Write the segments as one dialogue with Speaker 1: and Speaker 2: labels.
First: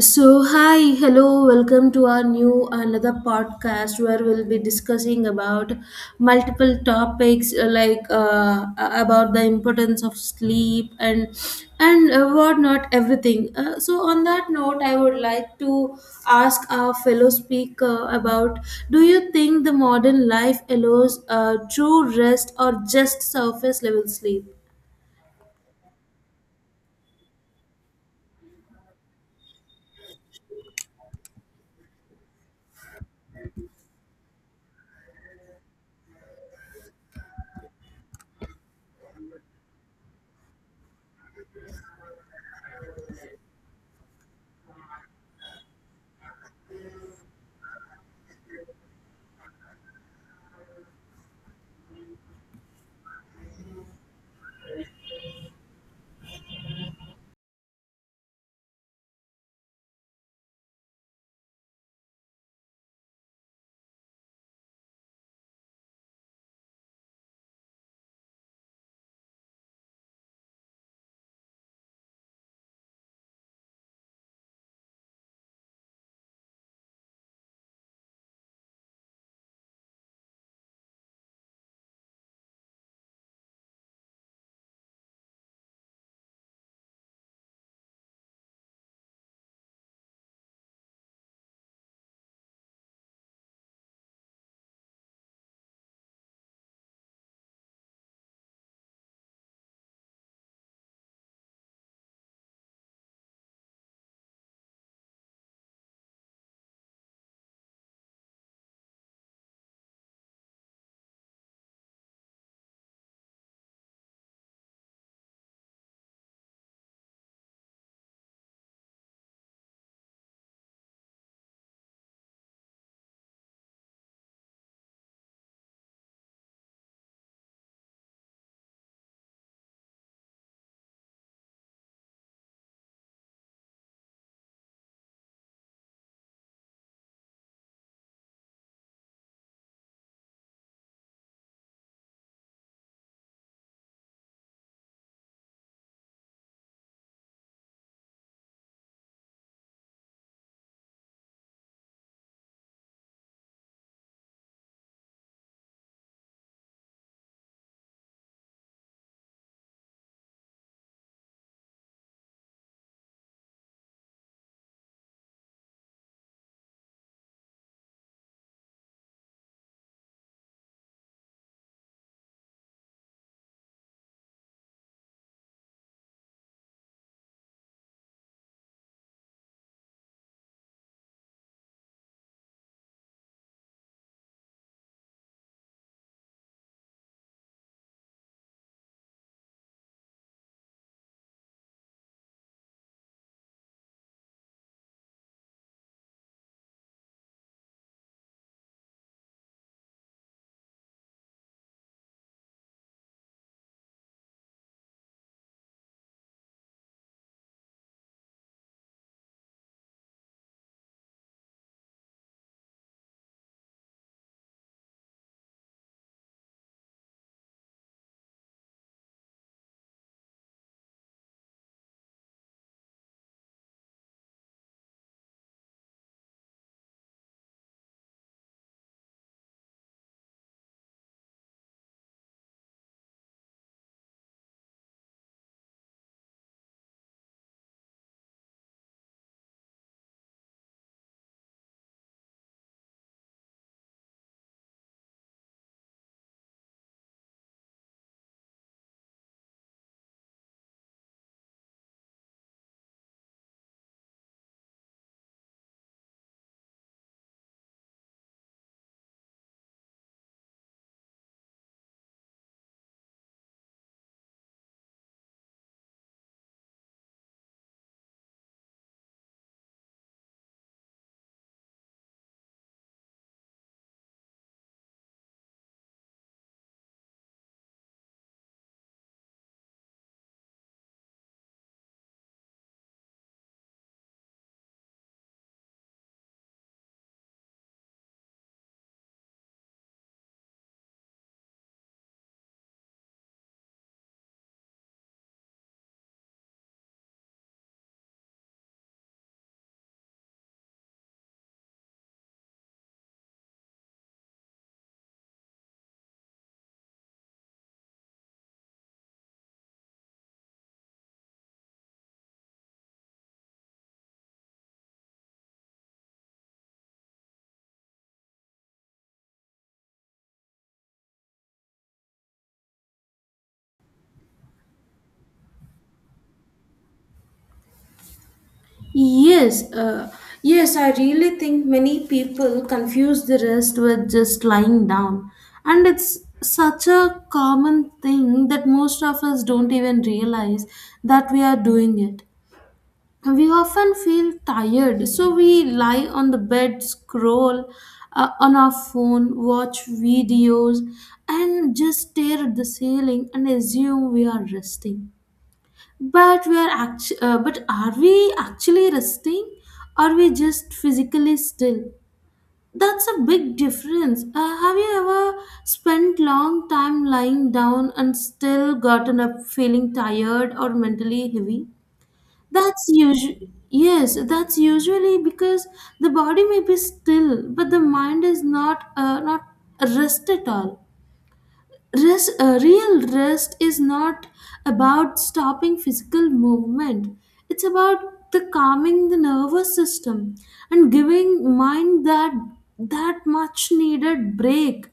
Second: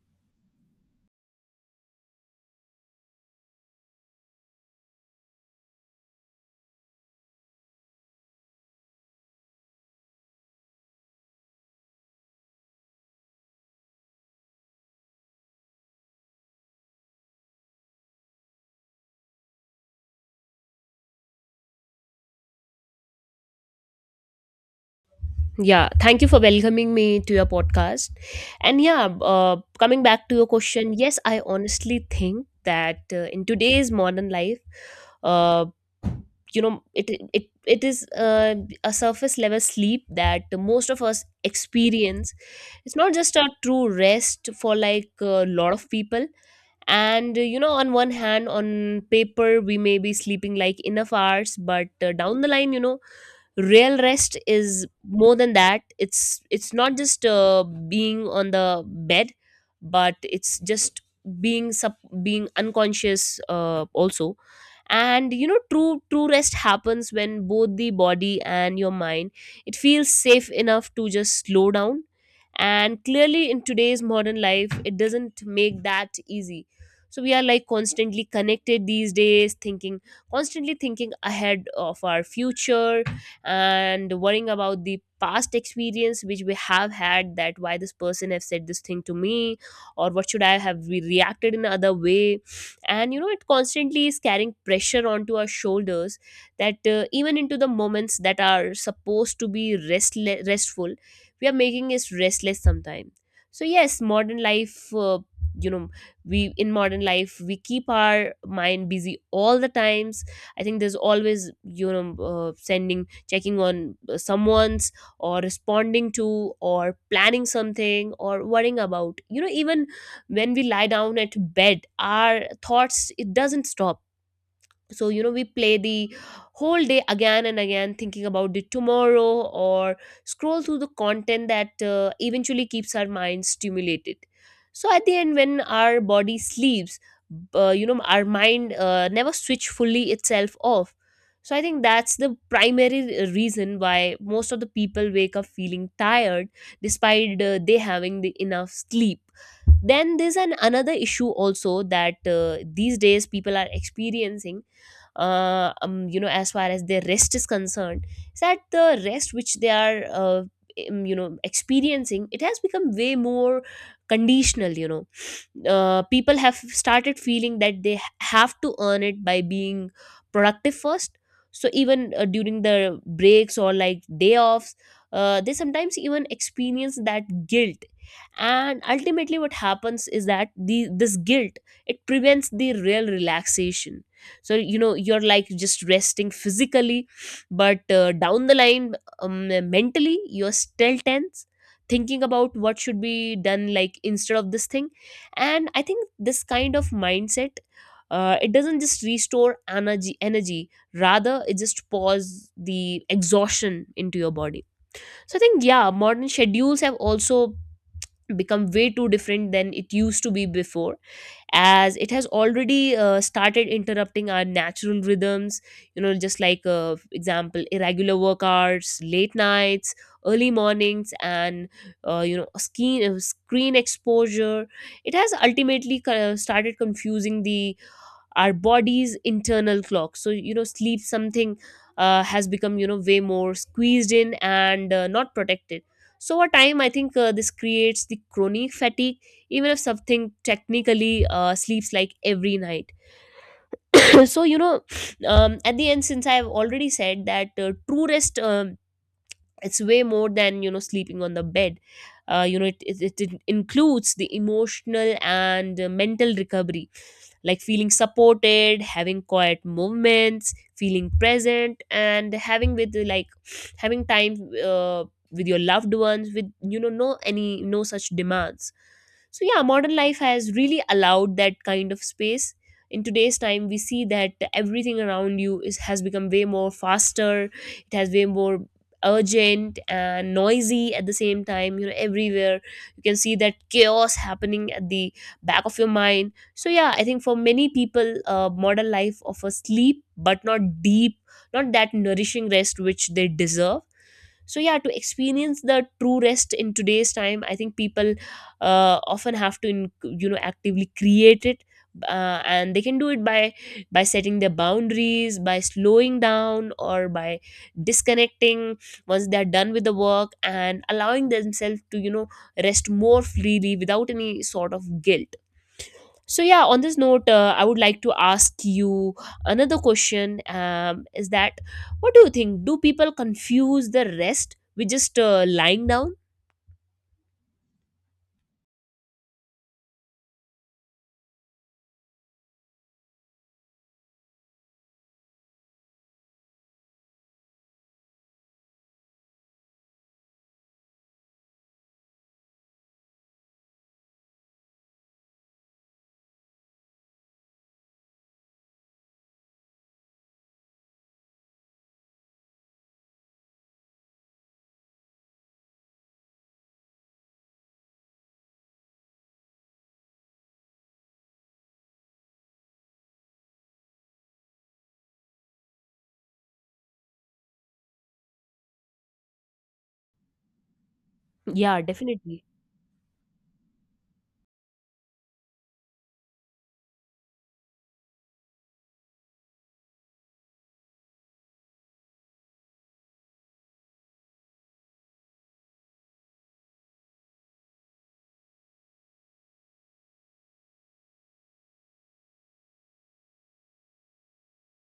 Speaker 1: So, hi, hello, welcome to our new another podcast where we'll be discussing about multiple topics like about the importance of sleep and whatnot, everything. So, on that note, I would like to ask our fellow speaker about: do you think the modern life allows true rest or just surface level sleep?
Speaker 2: Yeah, thank you for welcoming me to your podcast. And yeah, coming back to your question, yes, I honestly think that in today's modern life, uh, it is a surface level sleep that most of us experience. It's not just a true rest for like a lot of people. And on one hand, on paper we may be sleeping like enough hours, but down the line, real rest is more than that. It's not just being on the bed, but it's just being sub being unconscious also. And true rest happens when both the body and your mind, it feels safe enough to just slow down. And clearly, in today's modern life, it doesn't make that easy. So we are like constantly connected these days, thinking constantly thinking ahead of our future and worrying about the past experience which we have had, that why this person have said this thing to me, or what should I have reacted in other way. And it constantly is carrying pressure onto our shoulders, that even into the moments that are supposed to be restful, we are making us restless sometimes. So yes, modern life, you know we, in modern life, we keep our mind busy all the times. I think there's always, sending, checking on someone's, or responding to, or planning something, or worrying about, even when we lie down at bed, our thoughts, it doesn't stop. So we play the whole day again and again, thinking about the tomorrow, or scroll through the content that eventually keeps our mind stimulated. So at the end, when our body sleeps, our mind never switch fully itself off. So I think that's the primary reason why most of the people wake up feeling tired, despite they having the enough sleep. Then there's an another issue also that these days people are experiencing, as far as their rest is concerned, is that the rest which they are, experiencing, it has become way more conditional. People have started feeling that they have to earn it by being productive first. So even during the breaks or like day offs, they sometimes even experience that guilt. And ultimately what happens is that the this guilt, it prevents the real relaxation. So you're like just resting physically, but down the line, mentally you're still tense, thinking about what should be done like instead of this thing. And I think this kind of mindset, it doesn't just restore energy, rather it just pours the exhaustion into your body. So I think, yeah, modern schedules have also become way too different than it used to be before, as it has already started interrupting our natural rhythms. Just like, for example, irregular work hours, late nights, early mornings, and screen exposure. It has ultimately started confusing the our body's internal clock. So sleep, something has become, way more squeezed in, and not protected. So over time, I think this creates the chronic fatigue, even if something technically sleeps like every night. So at the end, since I've already said that true rest, it's way more than sleeping on the bed. It includes the emotional and mental recovery, like feeling supported, having quiet movements, feeling present, and having with like having time uh, with your loved ones, with, no any, no such demands. So yeah, modern life has really allowed that kind of space. In today's time, we see that everything around you is has become way more faster. It has way more urgent and noisy at the same time. Everywhere you can see that chaos happening at the back of your mind. So yeah, I think for many people modern life offers sleep, but not deep, not that nourishing rest which they deserve. So yeah, to experience the true rest in today's time, I think people often have to, actively create it. And they can do it by, setting their boundaries, by slowing down, or by disconnecting once they're done with the work, and allowing themselves to rest more freely without any sort of guilt. So yeah, on this note, I would like to ask you another question, is that, what do you think, do people confuse the rest with just lying down?
Speaker 1: Yes, yes, I really think many people confuse the rest with just lying down. And it's such a common thing that most of us don't even realize that we are doing it. We often feel tired, so we lie on the bed, scroll on our phone, watch videos, and just stare at the ceiling and assume we are resting, but but are we actually resting? Or we just physically still? That's a big difference. Have you ever spent long time lying down and still gotten up feeling tired or mentally heavy?
Speaker 2: Yeah, definitely.
Speaker 1: That's usually yes. That's usually because the body may be still, but the mind is not rest at all. Rest, real rest is not about stopping physical movement. It's about the calming the nervous system and giving mind that much needed break.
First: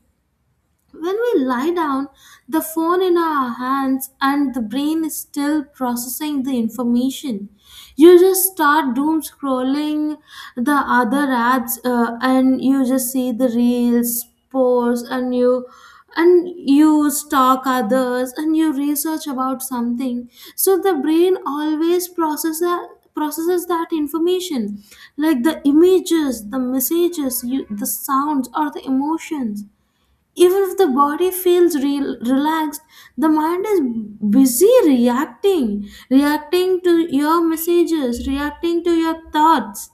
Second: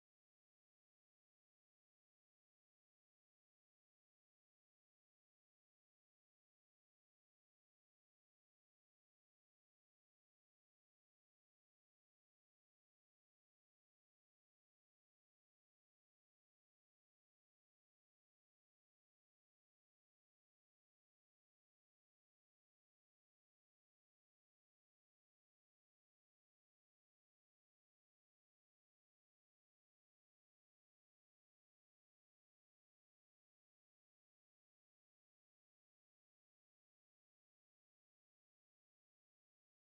Speaker 1: When we lie down, the phone in our hands and the brain is still processing the information. You just start doom scrolling the other ads, and you just see the reels, posts, and you stalk others and you research about something. So the brain always processes that information, like the images, the messages, you, the sounds or the emotions. Even if the body feels relaxed, the mind is busy reacting to your messages, reacting to your thoughts.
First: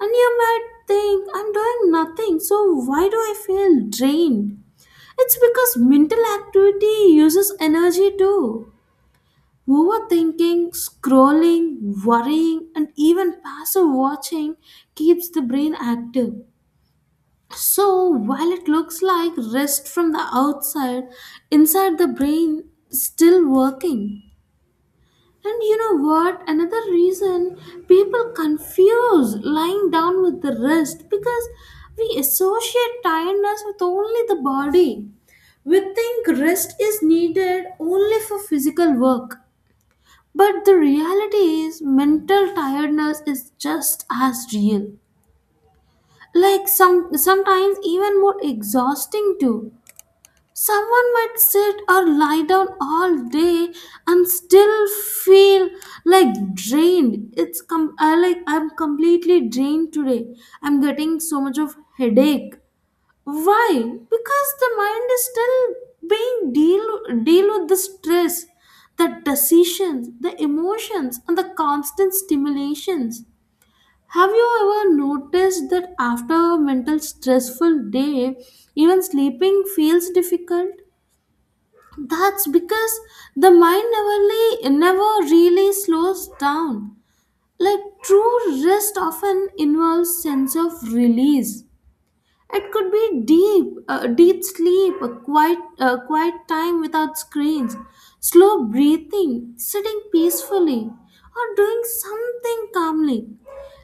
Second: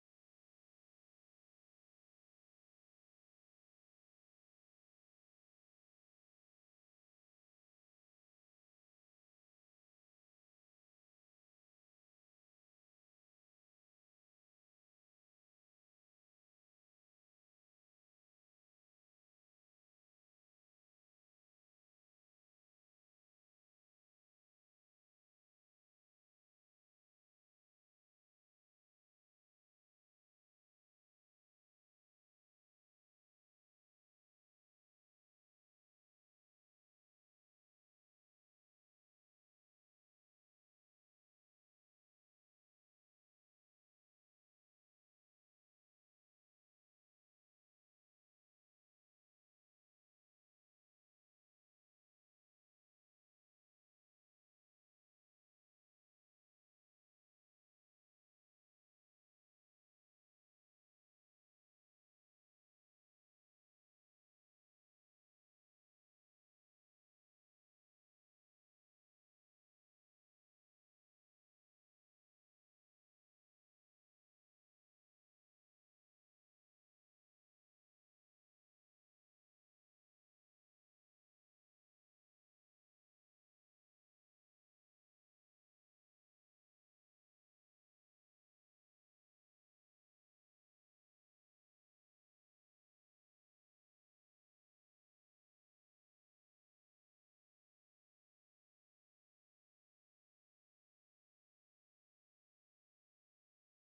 Speaker 1: And you might think, I'm doing nothing, so why do I feel drained? It's because mental activity uses energy too. Overthinking, scrolling, worrying, and even passive watching keeps the brain active. So, while it looks like rest from the outside, inside the brain still working. And you know what? Another reason people confuse lying down with the rest because we associate tiredness with only the body. We think rest is needed only for physical work. But the reality is mental tiredness is just as real. Like some sometimes even more exhausting too. Someone might sit or lie down all day and still feel like drained. It's com- I like I'm completely drained today. I'm getting so much of headache. Why? Because the mind is still being deal with the stress, the decisions, the emotions, and the constant stimulations. Have you ever noticed that after a mental stressful day, even sleeping feels difficult? That's because the mind never really slows down. Like true rest often involves sense of release. It could be deep, deep sleep, a quiet, quiet time without screens, slow breathing, sitting peacefully, or doing something calmly,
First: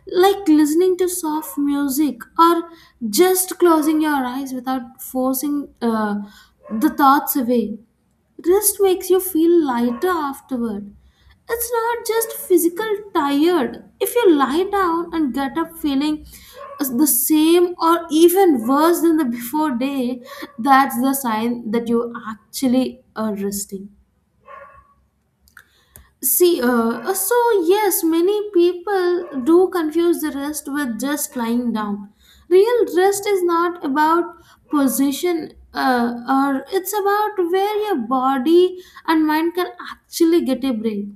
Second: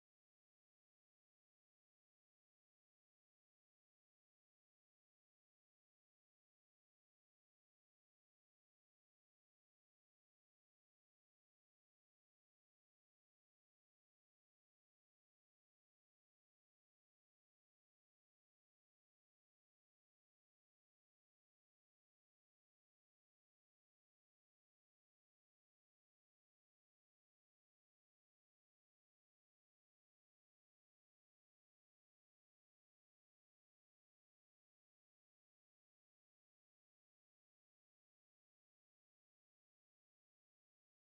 Speaker 1: like listening to soft music or just closing your eyes without forcing the thoughts away. Rest makes you feel lighter afterward. It's not just physical tired. If you lie down and get up feeling the same or even worse than the before day, that's the sign that you actually are resting. So, yes, many people do confuse the rest with just lying down. Real rest is not about position, or it's about where your body and mind can actually get a break.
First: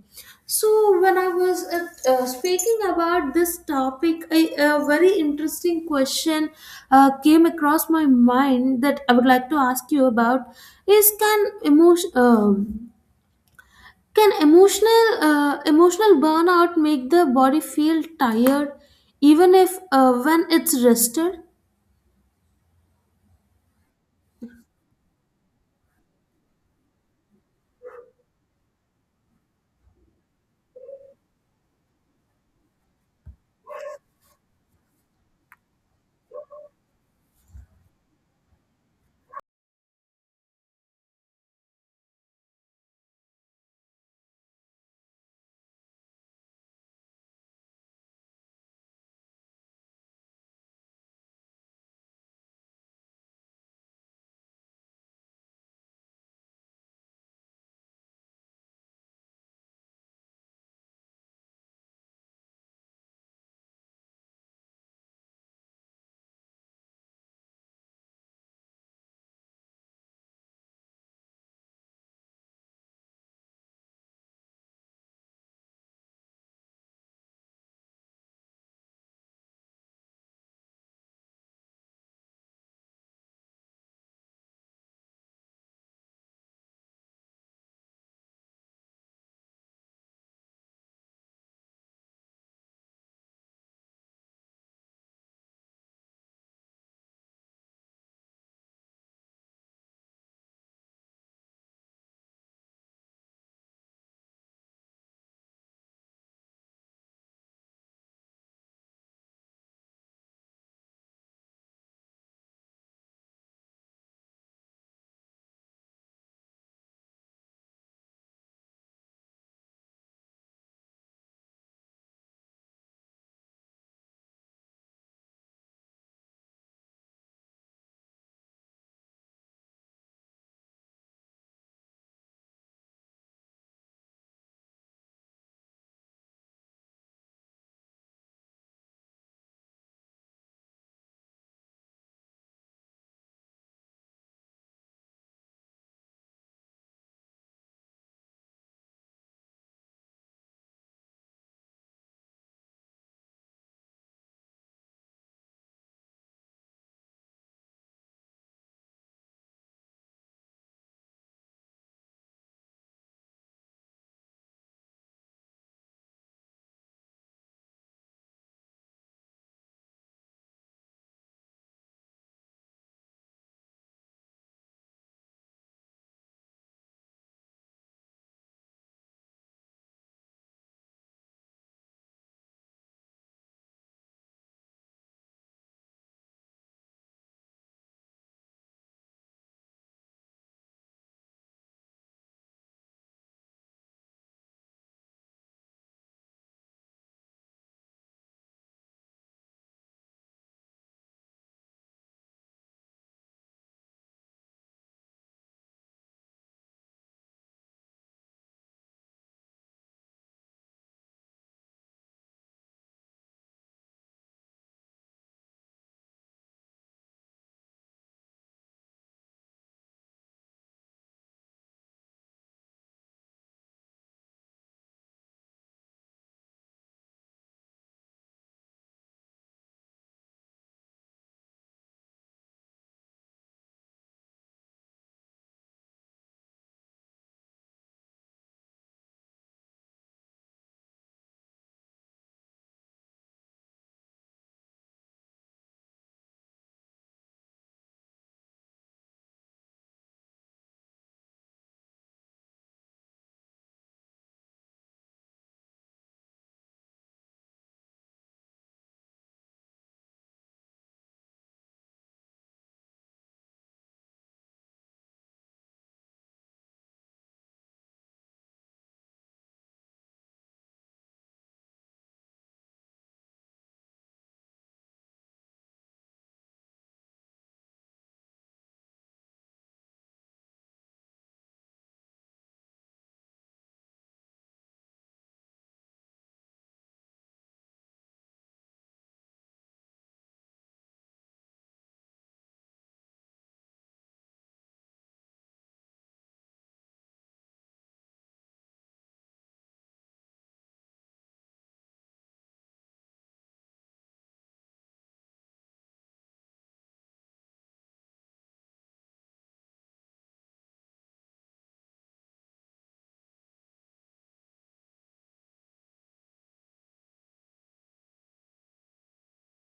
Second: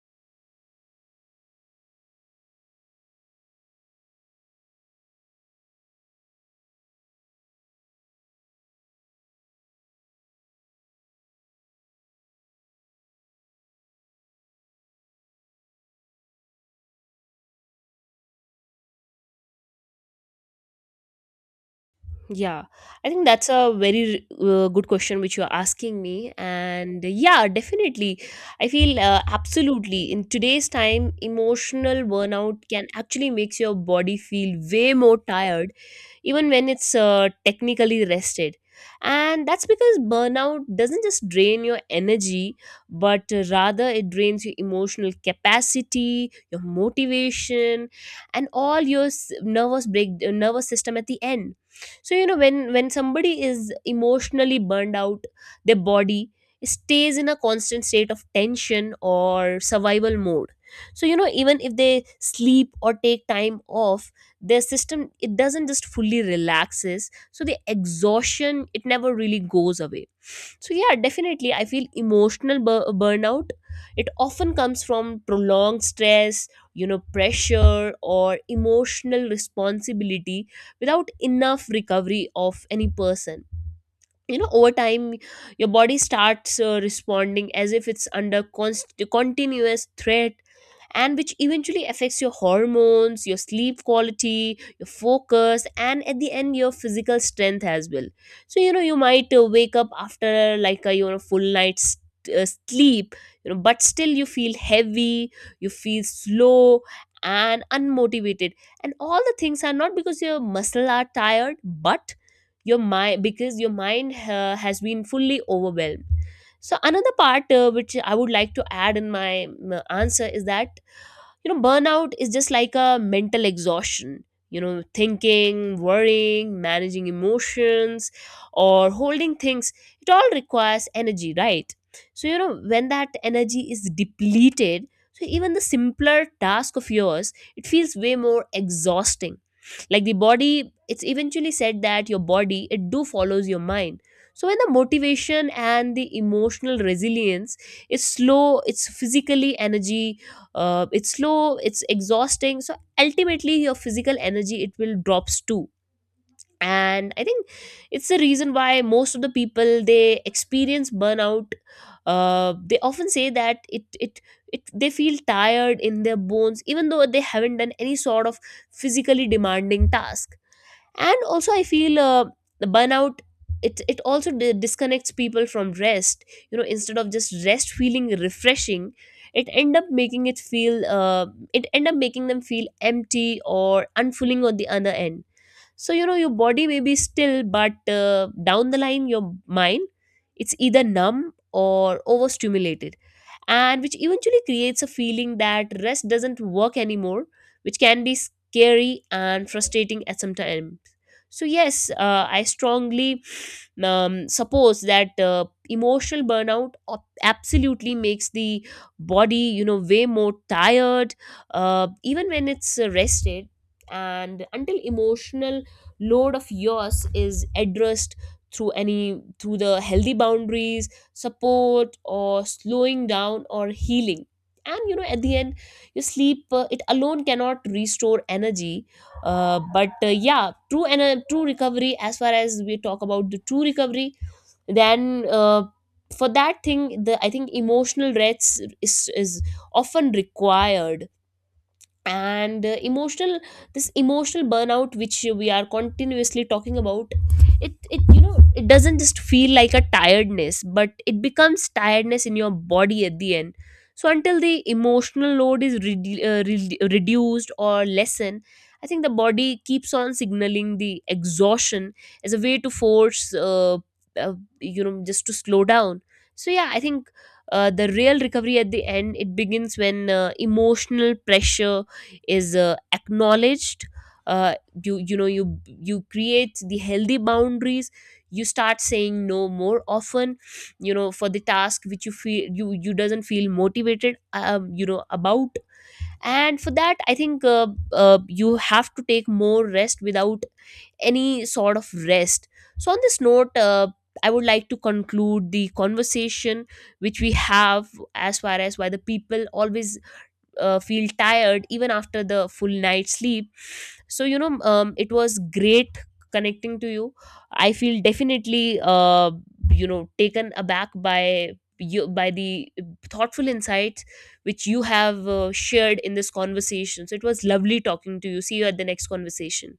Speaker 1: So, when I was speaking about this topic, I, a very interesting question came across my mind that I would like to ask you about is can emotional emotional burnout make the body feel tired even if when it's rested?
Speaker 2: Yeah, I think that's a very good question which you're asking me. And yeah, definitely. I feel, absolutely, in today's time, emotional burnout can actually makes your body feel way more tired, even when it's technically rested. And that's because burnout doesn't just drain your energy, but rather it drains your emotional capacity, your motivation, and all your nervous system at the end. So when somebody is emotionally burned out, their body stays in a constant state of tension or survival mode. So even if they sleep or take time off, their system, it doesn't just fully relaxes, so the exhaustion, it never really goes away. So yeah, definitely I feel emotional burnout, it often comes from prolonged stress, pressure, or emotional responsibility without enough recovery of any person. Over time, your body starts responding as if it's under continuous threat, and which eventually affects your hormones, your sleep quality, your focus, and at the end, your physical strength as well. So, you might wake up after like a full night's sleep, but still you feel heavy, you feel slow and unmotivated, and all the things are not because your muscle are tired, but your mind because your mind has been fully overwhelmed. So another part which I would like to add in my, answer is that, burnout is just like a mental exhaustion. Thinking, worrying, managing emotions, or holding things, it all requires energy, right? So when that energy is depleted, so even the simpler task of yours, it feels way more exhausting. Like the body, it's eventually said that your body, it do follows your mind. So when the motivation and the emotional resilience is slow, it's physically energy, it's slow, it's exhausting, so ultimately your physical energy, it will drops too. And I think it's the reason why most of the people, they experience burnout, they often say that, it they feel tired in their bones, even though they haven't done any sort of physically demanding task. And also I feel, the burnout, it also disconnects people from rest. Instead of just rest feeling refreshing, it end up making it feel uh, it end up making them feel empty or unfulfilling on the other end. So your body may be still, but down the line, your mind, it's either numb or overstimulated, and which eventually creates a feeling that rest doesn't work anymore, which can be scary and frustrating at some time. So yes, I strongly, suppose that, emotional burnout, absolutely makes the body, way more tired, even when it's rested. And until emotional load of yours is addressed, through any through the healthy boundaries, support, or slowing down, or healing. And at the end, your sleep, it alone cannot restore energy. But yeah, true, and true recovery, as far as we talk about the true recovery, then, for that thing, the I think emotional rest is often required. And emotional, this emotional burnout which we are continuously talking about, it you know it doesn't just feel like a tiredness, but it becomes tiredness in your body at the end. So until the emotional load is reduced or lessen, I think the body keeps on signaling the exhaustion as a way to force, uh, just to slow down. So yeah, I think the real recovery at the end, it begins when emotional pressure is acknowledged, uh, you create the healthy boundaries, you start saying no more often, for the task which you feel, you doesn't feel motivated, about. And for that I think, you have to take more rest without any sort of rest. So on this note, I would like to conclude the conversation which we have, as far as why the people always feel tired even after the full night sleep. So it was great connecting to you. I feel definitely, taken aback by you by the thoughtful insights which you have shared in this conversation. So it was lovely talking to you. See you at the next conversation.